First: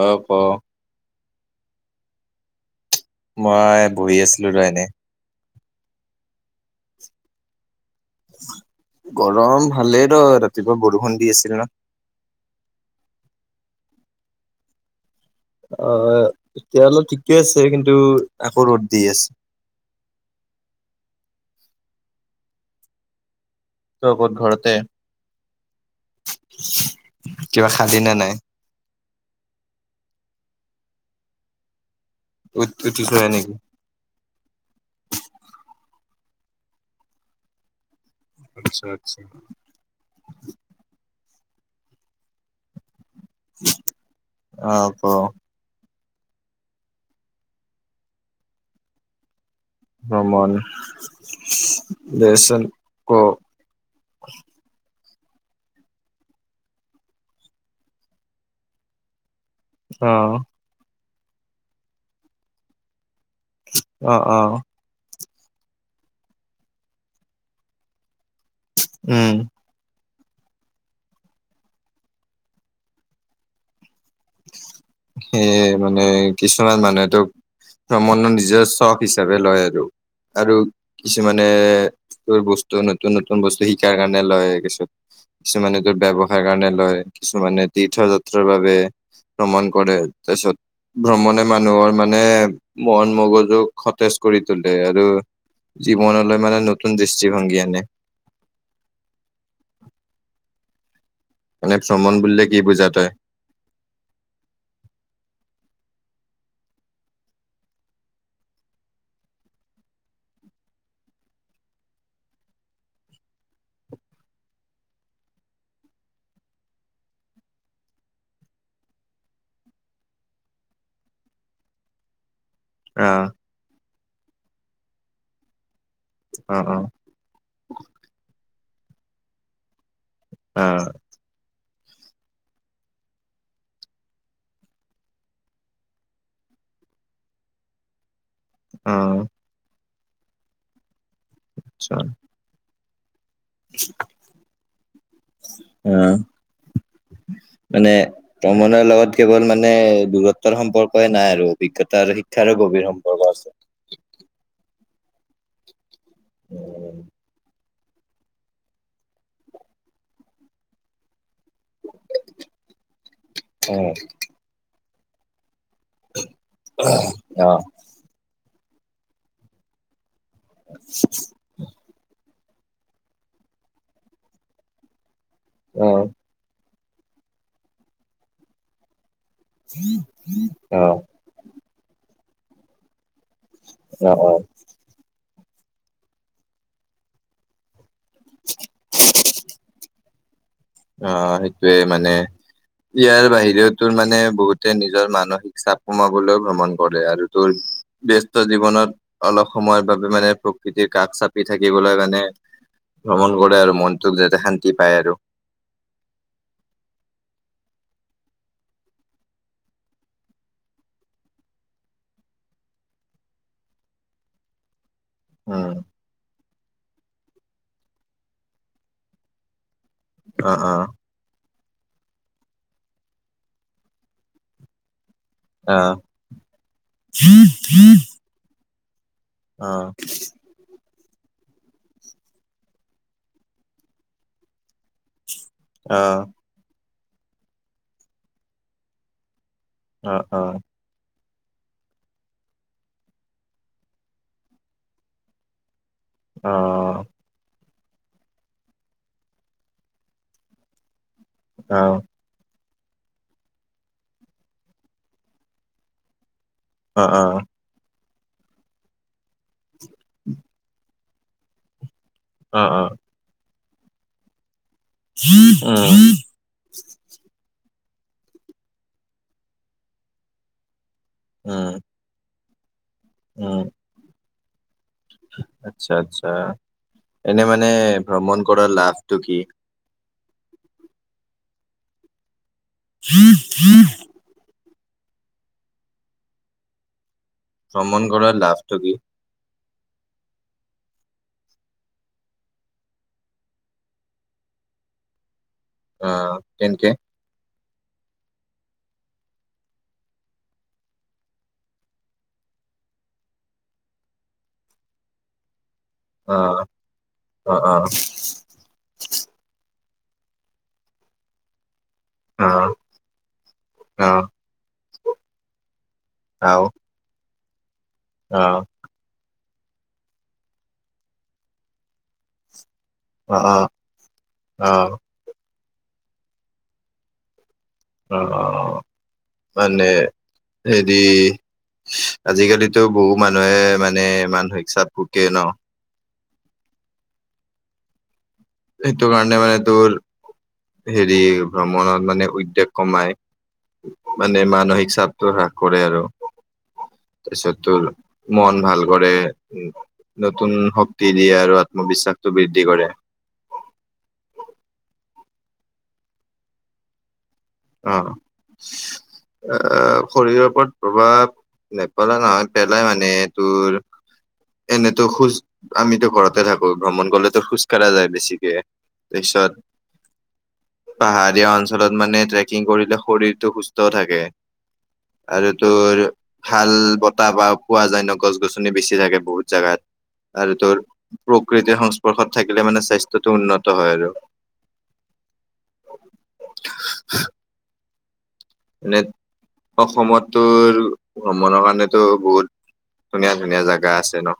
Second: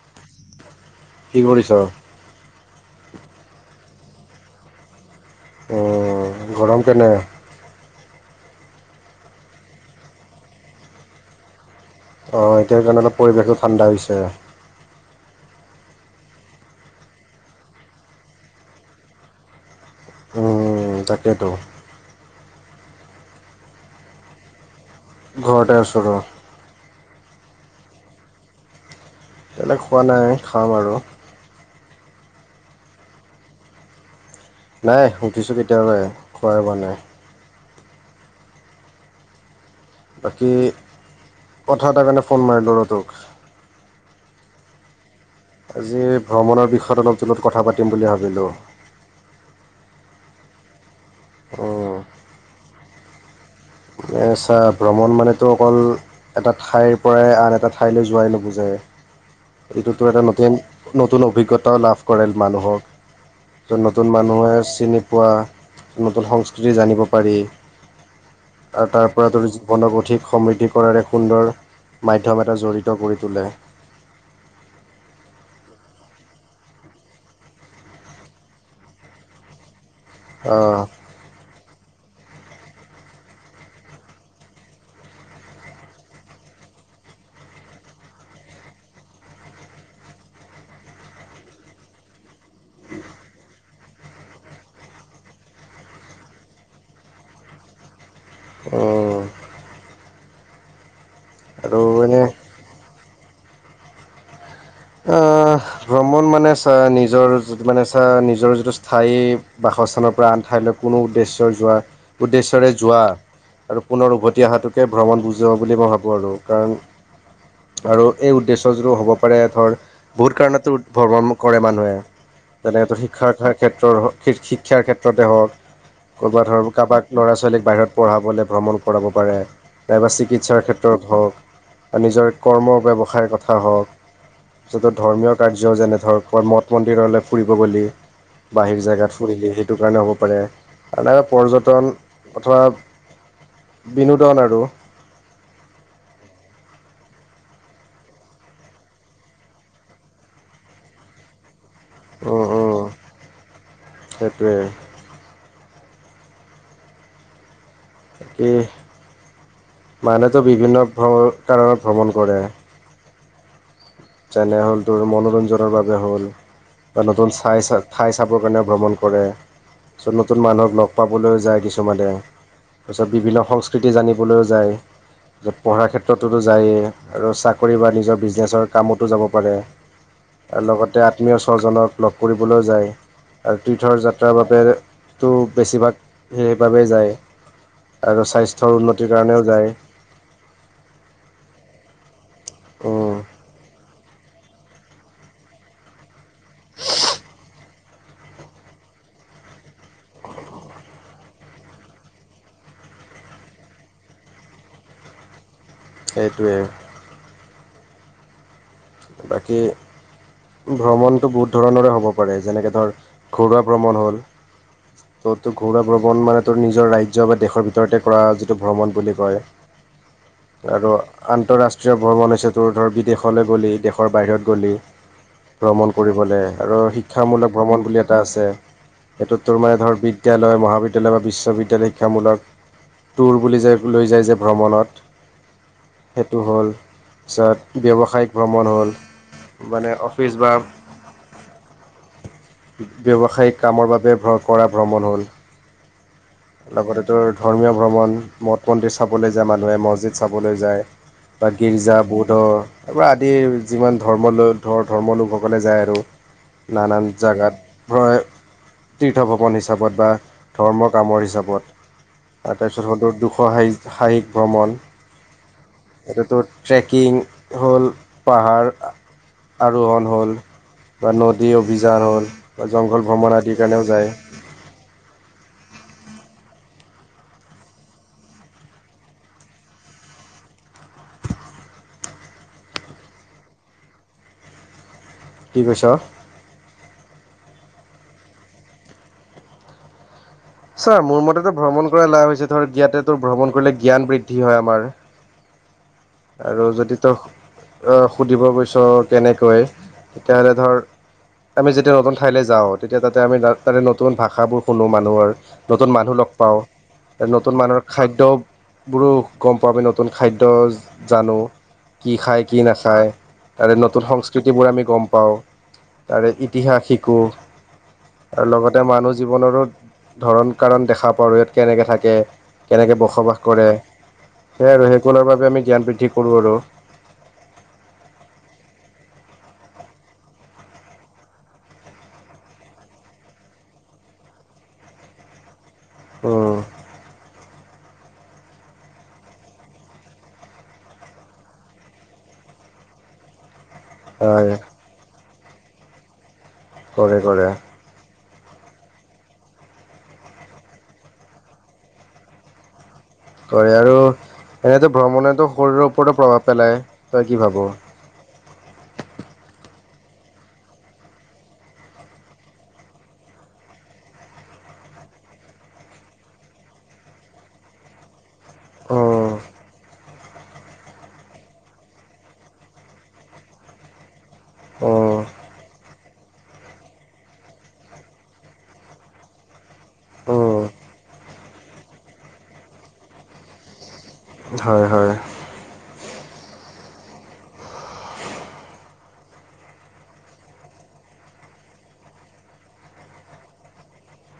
অহ ক কি কৰিছ? মই বহি আছিলো দেই এনেই গৰম কেনে? গৰম ভালেই ৰ ৰাতিপুৱা বৰষুণ দি আছিল ন অঁ এতিয়া কাৰণে পৰিৱেশো ঠাণ্ডা হৈছে অ তেতিয়াহ'লে ঠিকে আছে কিন্তু আকৌ ৰ'দ দি আছে। তাকেটো চৌবত ঘৰতে ঘৰটে আছোঁ ৰ। কিবা খালি নে নাই? এইবিলাক খোৱা নাই খাম আৰু। উত উথিচহে নেকি? নাই উথিছোঁ কেতিয়াবাই খোৱাই হোৱা নাই। আচ্ছা আচ্ছা। বাকী কথা এটাৰ কাৰণে ফোন মাৰিলো ৰ টোক? অ ক আজি ভ্ৰমণৰ বিষয়ত অলপ জলত কথা পাতিম বুলি ভাবিলোঁ। ভ্ৰমন উম দে'চোন ক? ছা ভ্ৰমণ ভ্ৰমণ মানেতো অকল এটা ঠাইৰ পৰাই আন এটা ঠাইলৈ যোৱাই নুবুজায় এইটোতো অ এটা নতেন নতুন অভিজ্ঞতাও লাভ কৰে মানুহক, ত নতুন অ অ মানুহে চিনি পোৱা নতুন সংস্কৃতি জানিব পাৰি, আৰু তাৰ পৰা উম যদি জীৱনক অধিক সমৃদ্ধি কৰাৰ এক সুন্দৰ মাধ্যম এটা জড়িত কৰি তোলে। [inaudible] সেয়ে মানে কিছুমান মানুহেতোক ভ্ৰমণৰ নিজৰ চখ হিচাপে লয় আৰু, আৰু আহ কিছুমানে বয় বস্তু নতুন -নতুন বস্তু শিকাৰ কাৰণে লয় কিছত কিছুমানে তোৰ ব্যৱসায়ৰ কাৰণে লয়, কিছুমানে তীৰ্থ যাত্ৰাৰ বাবে ভ্ৰমণ কৰে তাৰপিছত ভ্ৰমণে মানুহৰ মানে মন- মগজু সতেজ কৰি তোলে আৰু জীৱনলৈ মানে নতুন দৃষ্টিভংগী আনে। অ মানে ভ্ৰমণ এনে বুলিলে কি বুজা তই? ভ্ৰমণ মানে চা নিজৰি মানে চা নিজৰ যিটো স্থায়ী বাস্থানৰ পৰা আন ঠাইলৈ কোনো উদ্দেশ্য যোৱা উদ্দেশ্যৰে যোৱা আৰু পুনৰ উভতি অহাটোকে ভ্ৰমণ বুজা বুলি মই ভাবোঁ আৰু কাৰণ আৰু এই উদ্দেশ্য যিটো হ'ব পাৰে ধৰ বহুত কাৰণেত ভ্ৰমণ কৰে মানুহে যেনে অ শিক্ষা ক্ষেত্ৰৰ শিক্ষাৰ ক্ষেত্ৰতে হওক, ক'ৰবাত অ ধৰক অ কাৰোবাক ল'ৰা-ছোৱালীক বাহিৰত পঢ়াবলৈ ভ্ৰমণ কৰাব পাৰে, নাইবা চিকিৎসাৰ অ ক্ষেত্ৰত হওক নিজৰ কৰ্ম ব্যৱসায়ৰ কথা হওঁক, য' ধৰ্মীয় কাৰ্য যেনে ধৰক মঠ- মন্দিৰলৈ ফুৰিব গ'লি বাহিৰ অ জেগাত ফুৰিলি সেইটো কাৰণে হ'ব পাৰে আৰুনাইবা পৰ্যটন আচ্ছা অথোৱা বিনোদন আৰু? অ মানে ভ্ৰমণৰ লগত কেৱল মানে দূৰত্বৰ সম্পৰ্কে নাই আৰু, অভিজ্ঞতা আৰু উম শিক্ষাৰো উম গভীৰ সম্পৰ্ক আছে। সেইটোৱে উম কিহ মানুহতো বিভিন্ন কাৰণত ভ্ৰমণ কৰে। অ যেনে হ'ল মনোৰঞ্জনৰ বাবে হ'ল, বা নতুন অ চাইছা থাইচাপ কাৰণে ভ্ৰমণ কৰে, নতুন মানুহক লগ পাবলৈ যায় কিছুমানে, তাৰপিছত বিভিন্ন সংস্কৃতি জানিবলৈও যায়, তাৰপিছত অ পঢ়াৰ ক্ষেত্ৰততো যায়েই আৰু চাকৰি বা নিজৰ বিজনেচৰ কামতো যাব প পাৰে আৰু অ লগতে আত্মীয় স্বজনক লগ কৰিবলৈও যায়, আৰু তীৰ্থৰ অ অ যাত্ৰাৰ বাবেতো বেছিভাগ সেইবাবেই যায়, আৰু স্বাস্থ্যৰ উন্নতিৰ কাৰণেও যায়, অ' সেইটোয়ে মানে, ইয়াৰ বাহিৰেও তো মানে বহুতে নিজৰ মানসিক চাপ কমাবলৈ ভ্ৰমণ কৰে, আৰু তোৰ ব্যস্ত জীৱনত, অলপ সময়ৰ বাবে মানে প্ৰকৃতিৰ কাষ চাপি থাকিবলৈ মানে ভ্ৰমণ কৰে আৰু মনটোক যাতে শান্তি পায় আৰু। সেইটোৱেই বাকী ভ্ৰমণটো বহুত ধৰণৰে হ'ব পাৰে, যেনেকে ধৰ ঘৰুৱা ভ্ৰমণ হ'ল। ত' তোৰ উম ঘৰুৱা ভ্ৰমণ মানে, তোৰ নিজৰ ৰাজ্য বা দেশৰ ভিতৰতে কৰা যিটো ভ্ৰমণ বুলি কয়। অ আৰু আন্তঃৰাষ্ট্ৰীয় ভ্ৰমণ হৈছে, তোৰ ধৰ বিদেশলৈ গলি। দেশৰ বাহিৰত গ'লি ভ্ৰমণ অ কৰিবলে আৰু শিক্ষামূলক ভ্ৰমণ বুলি এটা আছে। এইটো তোৰ অ অ মানে ধৰ বিদ্যালয়, মহাবিদ্যায় বা বিশ্ববিদ্যালয় শিক্ষামূলক, টুৰ বুলি যে লৈ যায় যে ভ্ৰমণত। অ অ সেইটো হ'ল, পিছত ব্যৱসায়িক ভ্ৰমণ হ'ল। মানে অফিচ অ বা ব্যৱসায়িক কামৰ বাবে ভ্ৰ কৰা ভ্ৰমণ হ'ল। অ লগতে তো ধৰ্মীয় ভ্ৰমণ মঠ-মন্দিৰ চাবলৈ যায় মানুহে, মছজিদ চাবলৈ যায়। বা অ গীৰ্জা বড তাৰ পৰা আদি যিমান ধৰ্ম ধৰ্ম লোকসকলে যায় আৰু। না নান অ জাগাত তীৰ্থ ভৱন হিচাপত বা ধৰ্মক কামৰ হিচাপত আৰু অ অ অ তাৰপিছত তো দুশ সাহ সাহিক ভ্ৰমণ উম এইটো ট্ৰেকিং হ'ল পাহাৰ আৰোহণ হ'ল। বা নদী উম অভিজাৰ হ'ল, বা জংঘল ভ্ৰমণ উম আদিৰ কাৰণেও যায়। আচ্ছা আচ্ছা, এনে মানে ভ্ৰমণ কৰাৰ লাভটো কি? হম' হম' কি কৈছ? ভ্ৰমণ কৰাৰ লাভটো কি? ছা, মোৰ মতেতো ভ্ৰমণ কৰা লাভ হৈছে ধৰ জ্ঞাতে তো ভ্ৰমণ কৰিলে জ্ঞান বৃদ্ধি হয় আমাৰ। অ আৰু তেনকে যদি তো সুধিব বিছাৰ কেনেকৈ তেতিয়াহ'লে ধৰ আমি যেতিয়া নতুন ঠাইলৈ যাওঁ, তেতিয়া তাতে আমি তা নতুন ভাষাবোৰ শুনো মানুহৰ। নতুন মানুহ লগ অ পাওঁ, নতুন অ অ মানুহৰ খাদ্যবোৰো গম পাবি ন নতুন খাদ্য জানো কি খায়, অ অ কি নাখায়, তাৰে নতুন অ সংস্কৃতিবোৰ আমি গম পাওঁ। তাৰে আও ইতিহাস শিকোঁ। অ আৰু লগতে মানুহ জীৱনৰো ধৰণ কাৰণ দেখা পাওঁ, ইয়াত কেনেকে থাকে। কেনেকে অ', বসবাস কৰে, অ', সেই আৰু অ', সেইকলৰ বাবে আমি জ্ঞান বৃদ্ধি কৰোঁ আৰু। অ' মানে, হেৰি আজিকালিতো বহু মানুহে মানে মানসিক চাপ ভোকে ন, উম' সেইটো কাৰণে মানে তোৰ হেৰি ভ্ৰমণত মানে উইদেগ কমাই, মানে হয় মানসিক চাপ ত হাস কৰে আৰু, কৰে কৰে তাৰপিছত তোৰ মন ভাল কৰে, নতুন শক্তি দিয়ে, আৰু আত্মবিশ্বাসটো বৃদ্ধি কৰে। কৰে আৰু এনেত ভ্ৰমণে টো শৰীৰৰ ওপৰতো প্ৰভাৱ পেলায়। তই কি ভাব অহ' আহ শৰীৰৰ ওপৰত প্ৰভাৱ নেপেলা নহয় পেলাই মানে তোৰ এনেতো খোজ, আমিতো ঘৰতে থাকো ভ্ৰমণ কৰিলেতো খোজ কঢ়া যায় বেছি। উম তাৰপিছত পাহাৰীয়া অঞ্চলত মানে টো টিং কৰিলে শৰীৰতটো সুস্থ থাকে উম আৰু তোৰ ভাল বতাহ বা পোৱা যায় ন। গছ গছনি বেছি থাকে বহুত জাগাত। আৰু উম তোৰ প্ৰকৃতিৰ সংস্পৰ্শত থাকিলে মানে স্বাস্থ্যটো উন্নত হয় আৰু হয় হয়। [inaudible] এনে অসমতো ভ্ৰমণৰ কাৰণেতো বহুত ধুনীয়া ধুনীয়া জাগা আছে ন।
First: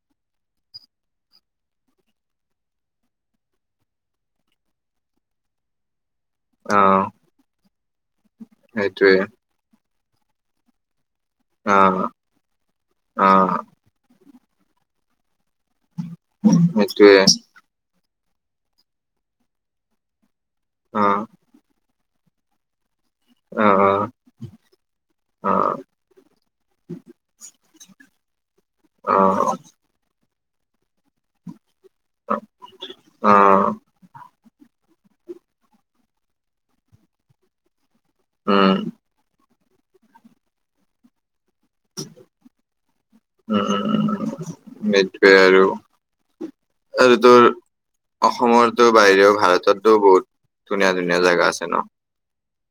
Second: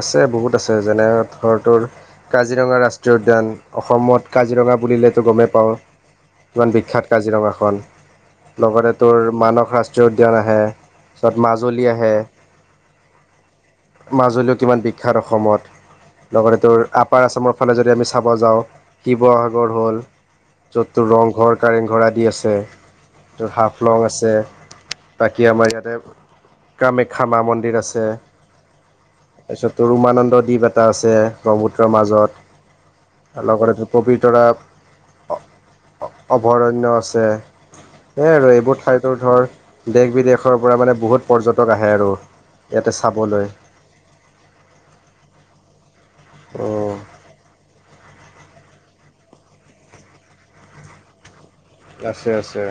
আছে বহুত আছে যেনে ধৰ তোৰ কাজিৰঙা ৰাষ্ট্ৰীয় উদ্যান অসমত কাজিৰ কা বুলিলেতো গমেই পাওঁ। ইমান অ বিখ্যাত কাজিৰঙাখন লগতে সেইটোৱে তোৰ মানস ৰাষ্ট্ৰীয় উদ্যান আহে। তাৰপিছত অ মাজুলী আহে অ মাজুলীও কিমান বিখ্যাত অসমত। লগতে তোৰ সেইটোৱে আপাৰ আছামৰ ফালে যদি আমি চাব যাওঁ শিৱসাগৰ হ'ল য'ত অ তোৰ ৰংঘৰ কাৰেংঘৰ আদি আছে য'ত অ হাফ লং আছে। বাকী অ আমাৰ ইয়াতে কামাখ্যা মা মন্দিৰ আছে। অ তাৰপিছত উমানন্দ দ্বীপ এটা আছে ব্ৰ প মাজত অ আৰু লগতে তোৰ পবিতৰা। অভয়াৰণ্য আছে। সেয়াই আৰু উম এইবোৰ ঠাইটোৰ ধৰ দেশ বিদেশৰ পৰা মানে বহুত পৰ্যটক আহে আৰু ইয়াতে চাবলৈ। মট আৰু উম আৰু তোৰ অসমৰতো বাহিৰেও ভাৰততো বহুত ধুনীয়া ধুনীয়া জাগা আছে। ন আছে আছে।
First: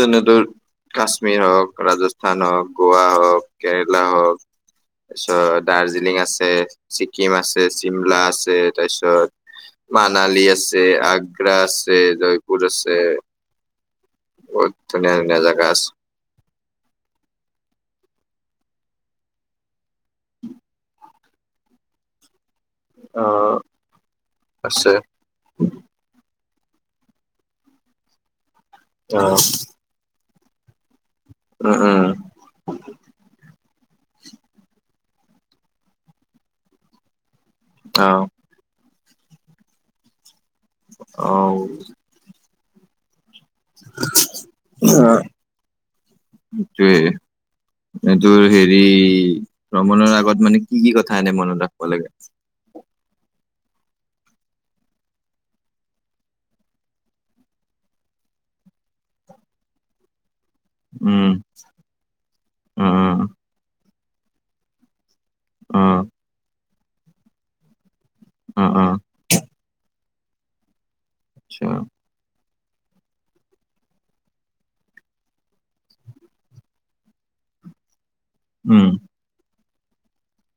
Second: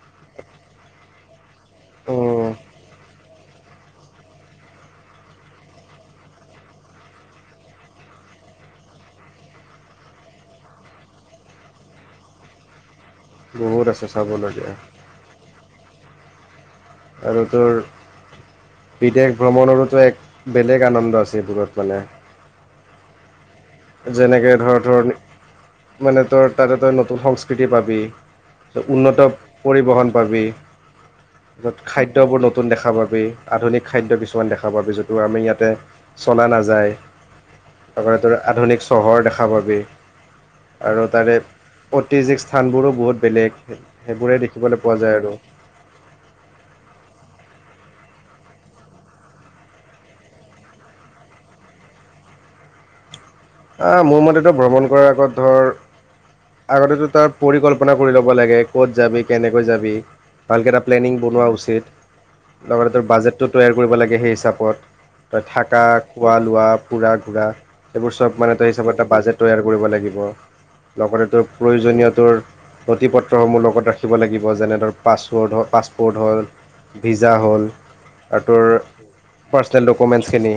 তেনেদৰ কাশ্মীৰ হওক উম ৰাজস্থান হওক গোৱা হওক। কেৰেলা হওক। তাৰপিছত দাৰ্জিলিং আছে, ছিকিম আছে চিমলা আছে তাৰপিছত মানালী আছে, আগ্ৰা আছে, জয়পুৰ আছে। বহুত আছে। ব চাবলগীয়া ধুনীয়া ধুনীয়া জেগা আছে। এনেটোৰ। বিদেশ ভ্ৰমণৰোতো এক বেলেগ আনন্দ আছিল দূৰত মানে অ' যেনেকে ধৰ আছে তোৰ মানে তোৰ তাত এটা‌ নতুন সংস্কৃতি পাবি। অ উন্নত পৰিবহন পাবি। য'ত উম উম খাদ্যবোৰ নতুন দেখা পাবি। আধুনিক খাদ্য কিছুমান দেখা পাব যিটো আমি ইয়াতে চলা নাযায়। অ আ আধুনিক চহৰ দেখা পাবি আৰু তাৰে অ ঐতিহিক স্থানবোৰো বহুত বেলেগ সেইবোৰে দেখিবলৈ পোৱা যায় আৰু সেইটোৱে এইটোৰ হেৰি ভ্ৰমণৰ আগত মানে কি কি কথা এনে মনত ৰাখিব লাগে। মোৰ মতেতো ভ্ৰমণ কৰাৰ আগত ধৰ আগতেতো তাৰ পৰিকল্পনা কৰি ল'ব লাগে ক'ত যাবি কেনেকৈ যাবি? ভালকৈ এটা প্লেনিং উম বনোৱা উচিত লগতে তোৰ উম বাজেটো তৈয়াৰ কৰিব লাগে সেই হিচাপত। তই থাকা উম খোৱা লোৱা ফুৰা ঘূৰা সেইবোৰ চব মানে তই হিচাপত এটা বাজেট তৈয়াৰ কৰিব লাগিব। লগতে তোৰ প্ৰয়োজনীয় তোৰ নথি পত্ৰসমূহ লগত ৰাখিব লাগিব। যেনে ধৰ পাছৰ্ পাছপৰ্ড হ'ল। ভিজা হ'ল। আৰু তোৰ পাৰ্চনেল ডকুমেণ্টছখিনি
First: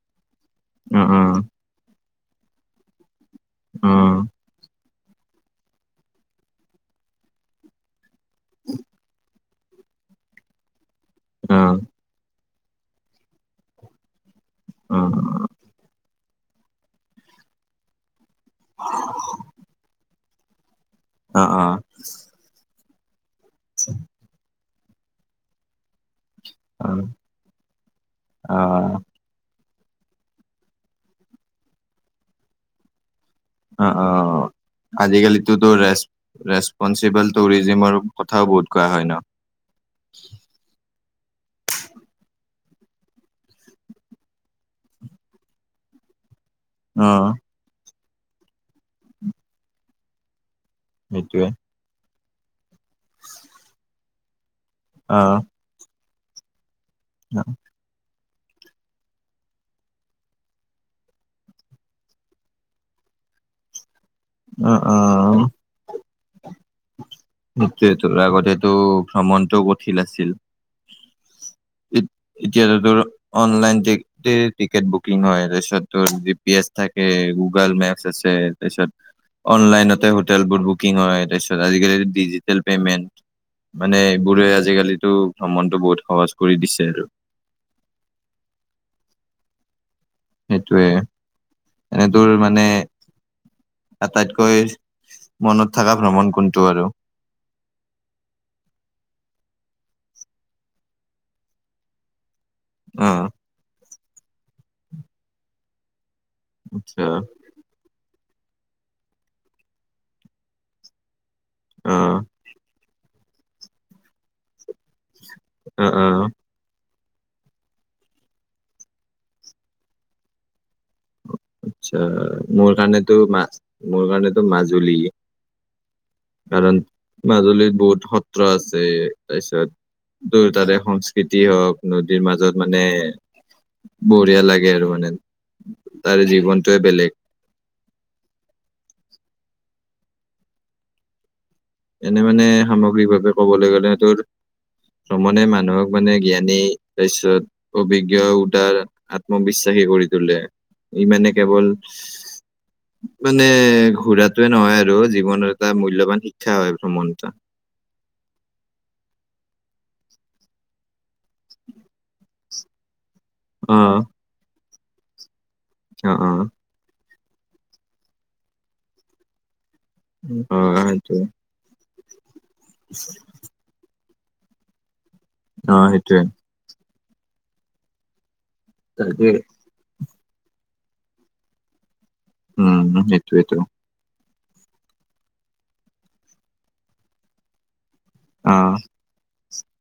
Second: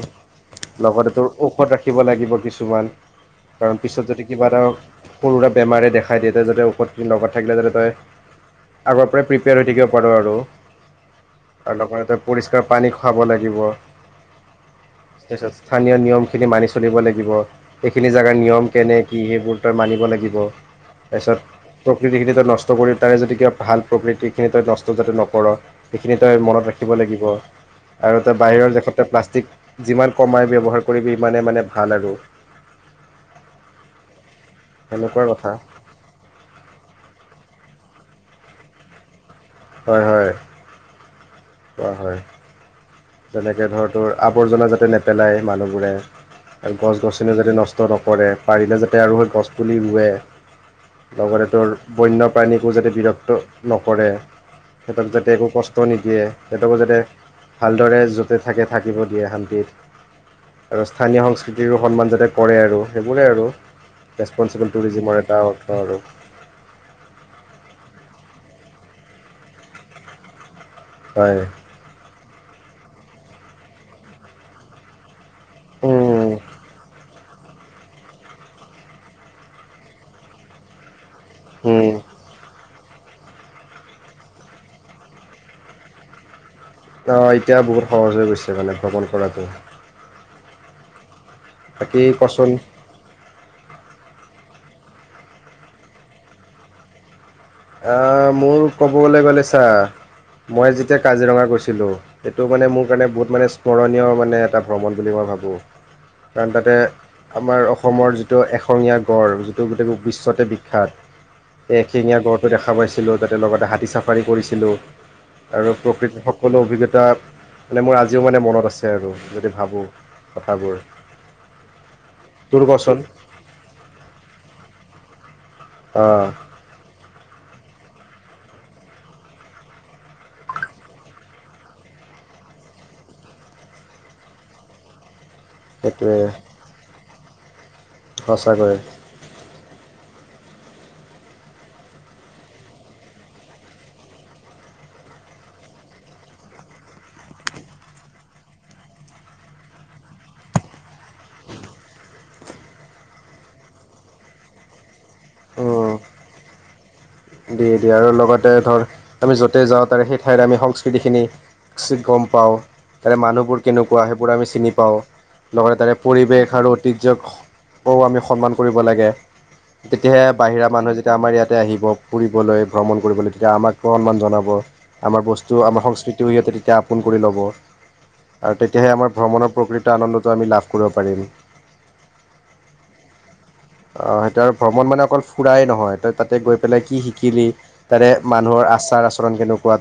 লগতে তোৰ ঔষধ ৰাখিব লাগিব। কিছুমান কিছুমান কাৰণ পিছত যদি কিবা এটা সৰু সুৰা বেমাৰে দেখাই দিয়ে ত যাতে ঔষধ লগত থাকিলে যাতে তই আগৰ পৰাই থাকিব পাৰোঁ আৰু ত লগতে পৰিষ্কাৰ পানী খোৱাব লাগিব। তাৰপিছত স্থানীয় নিয়মখিনি মানি চলিব লাগিব। এইখিনি জাগাৰ নিয়ম কেনে কি সেইবোৰ তই মানিব লাগিব। তাৰপিছত প্ৰকৃতি খিনি ত নষ্ট কৰি তাৰে যদি কিবা ভাল প্ৰকৃতি খিনি তই নষ্ট যাতে নকৰ সেইখিনি তই মনত ৰাখিব লাগিব আৰু তই বাহিৰৰ দেশতে প্লাষ্টিক যিমান কমাই ব্যৱহাৰ কৰিবি হিমানে মানে ভাল আৰু অ' অ' সেনেকুৱা কথা আজিকালিতোতো ৰেচপনচিবল টুৰিজিমৰ কথাও বহুত কোৱা হয় ন হয় হয়। কোৱা হয় যেনেকে ধৰতৰ আৱৰ্জনা যাতে নেপেলায়। মানুহবোৰে আৰু গছ অঁ, গছনি যাতে নষ্ট নকৰে পাৰিলে যাতে আৰু স গছ পুলি ৰুৱে লগতে সেইটোৱে। তোৰ বন্যপ্ৰাণীকো যাতে বিৰক্ত নকৰে। সিহঁতক যাতে অঁ, একো কষ্ট নিদিয়ে। সিহঁতকো যাতে ভদৰে য'তে থাকে থাকিব দিয়ে শান্তিত আৰু স্থানীয় সংস্কৃতিৰো সন্মান যাতে কৰে আৰু সেইবোৰে আৰু ৰেচপনচিবল অঁ, টুৰিজিমৰ অঁ, এটা অৰ্থ আৰু সেইটোৱে তোৰ আগতেতো ভ্ৰমণটো কঠিল আছিল। হয়। এতিয়াটো তোৰ অনলাইন কেট বুকিং হয়। প্ৰছত ত উম জি পি এছ থাকে। গুগল মেপছ আছে তাৰপিছত অনলাইনতে হোটেল বোৰ বুকিং হয়। ত উম আজিকালি এই ডিজিটেল মানে এইবোৰে আজিকালিটো ভ্ৰমণতটো বহুত সহজ কৰি দিছে আৰু অ এতিয়া বহুত সহজ হৈ গৈছে মানে ভ্ৰমণ কৰাতটো সেইটোৱে বাকী এনে টোৰ কচোন মানে আটাইতকৈ মনত থকা ভ্ৰমণ কোনটো আৰু আহ মোৰ ক'বলৈ গ'লে ছা মই যেতিয়া কাজিৰঙা গৈছিলো সেইটো মানে মোৰ কাৰণে অ বহুত মানে স্মৰণীয় মানে এটা ভ্ৰমণ বুলি মই ভাবোঁ কাৰণ তাতে আচ্ছা আমাৰ অসমৰ যি এশঙীয়া গড় যিটো গোটেই বিশ্বতে বিখ্যাত এই অ এশিঙীয়া গড়টো খ পাইছিলোঁ তাতে লগতে হাতী চাফাৰী কৰিছিলোঁ আৰু অ অ প্ৰকৃতিৰ সকলো অভিজ্ঞতা মানে মোৰ আজিও মানে মনত আছে আৰু যদি ভাবোঁ কথাবোৰ আচ্ছা তোৰ মোৰ কচোন কাৰণেতো ম মোৰ কাৰণেতো মাজুলী অঁ কাৰণ মাজুলীত বহুত সত্ৰ আছে তাৰপিছত তাৰে সংস্কৃতি হওক নদীৰ মাজত মানে বঢ়িয়া লাগে আৰু মানে সেইটোৱে তাৰে জীৱনটোয়ে বেলেগ সঁচাকৈ এনে মানে সামগ্ৰিকভাৱে ক'বলৈ গ'লে স তোৰ ভ্ৰমণে মানুহক মানে জ্ঞানী তাৰিছত অভিজ্ঞ উদাৰ আত্মবিশ্বাস হে কৰি তলে ইমানে কেৱল মানে ঘুৰাটোৱে নহয় আৰু জীৱনৰ এটা মূল্যবান শিক্ষা হয় ভ্ৰমণটো দিয়ে দিয়ে আৰু লগতে ধৰ আমি য'তেই যাওঁ তাৰে সেই ঠাইত আমি সংস্কৃতিখিনি গম পাওঁ তাৰে মানুহবোৰ অ কেনেকুৱা সেইবোৰ আমি চিনি পাওঁ লগতে তাৰে অ অ পৰিৱেশ আৰু অতিক আমি সন্মান কৰিব লাগে। তেতিয়াহে অ বাহিৰা মানুহে যেতিয়া সেইটোৱে আমাৰ ইয়াতে আহিব ফুৰিবলৈ ভ্ৰমণ কৰিবলৈ তেতিয়া আমাক অমান আমাৰ বস্তু অ আম সেইটোৱে সংস্কৃতি সতে তেতিয়া আপোন কৰি ল'ব আৰু তেতিয়াহে আমাৰ তাকে ভ্ৰমণৰ প্ৰকৃত আনন্দটো আমি লাভ কৰিব পাৰিম উম এই টোৱেটো অ' সেইটো আৰু ভ্ৰমণ মানে অকল ফুৰাই নহয় ত তাতে গৈ পেলাই কি শিকিলি তাৰে মানুহৰ অ আচাৰ আচৰণ কেনেকুৱা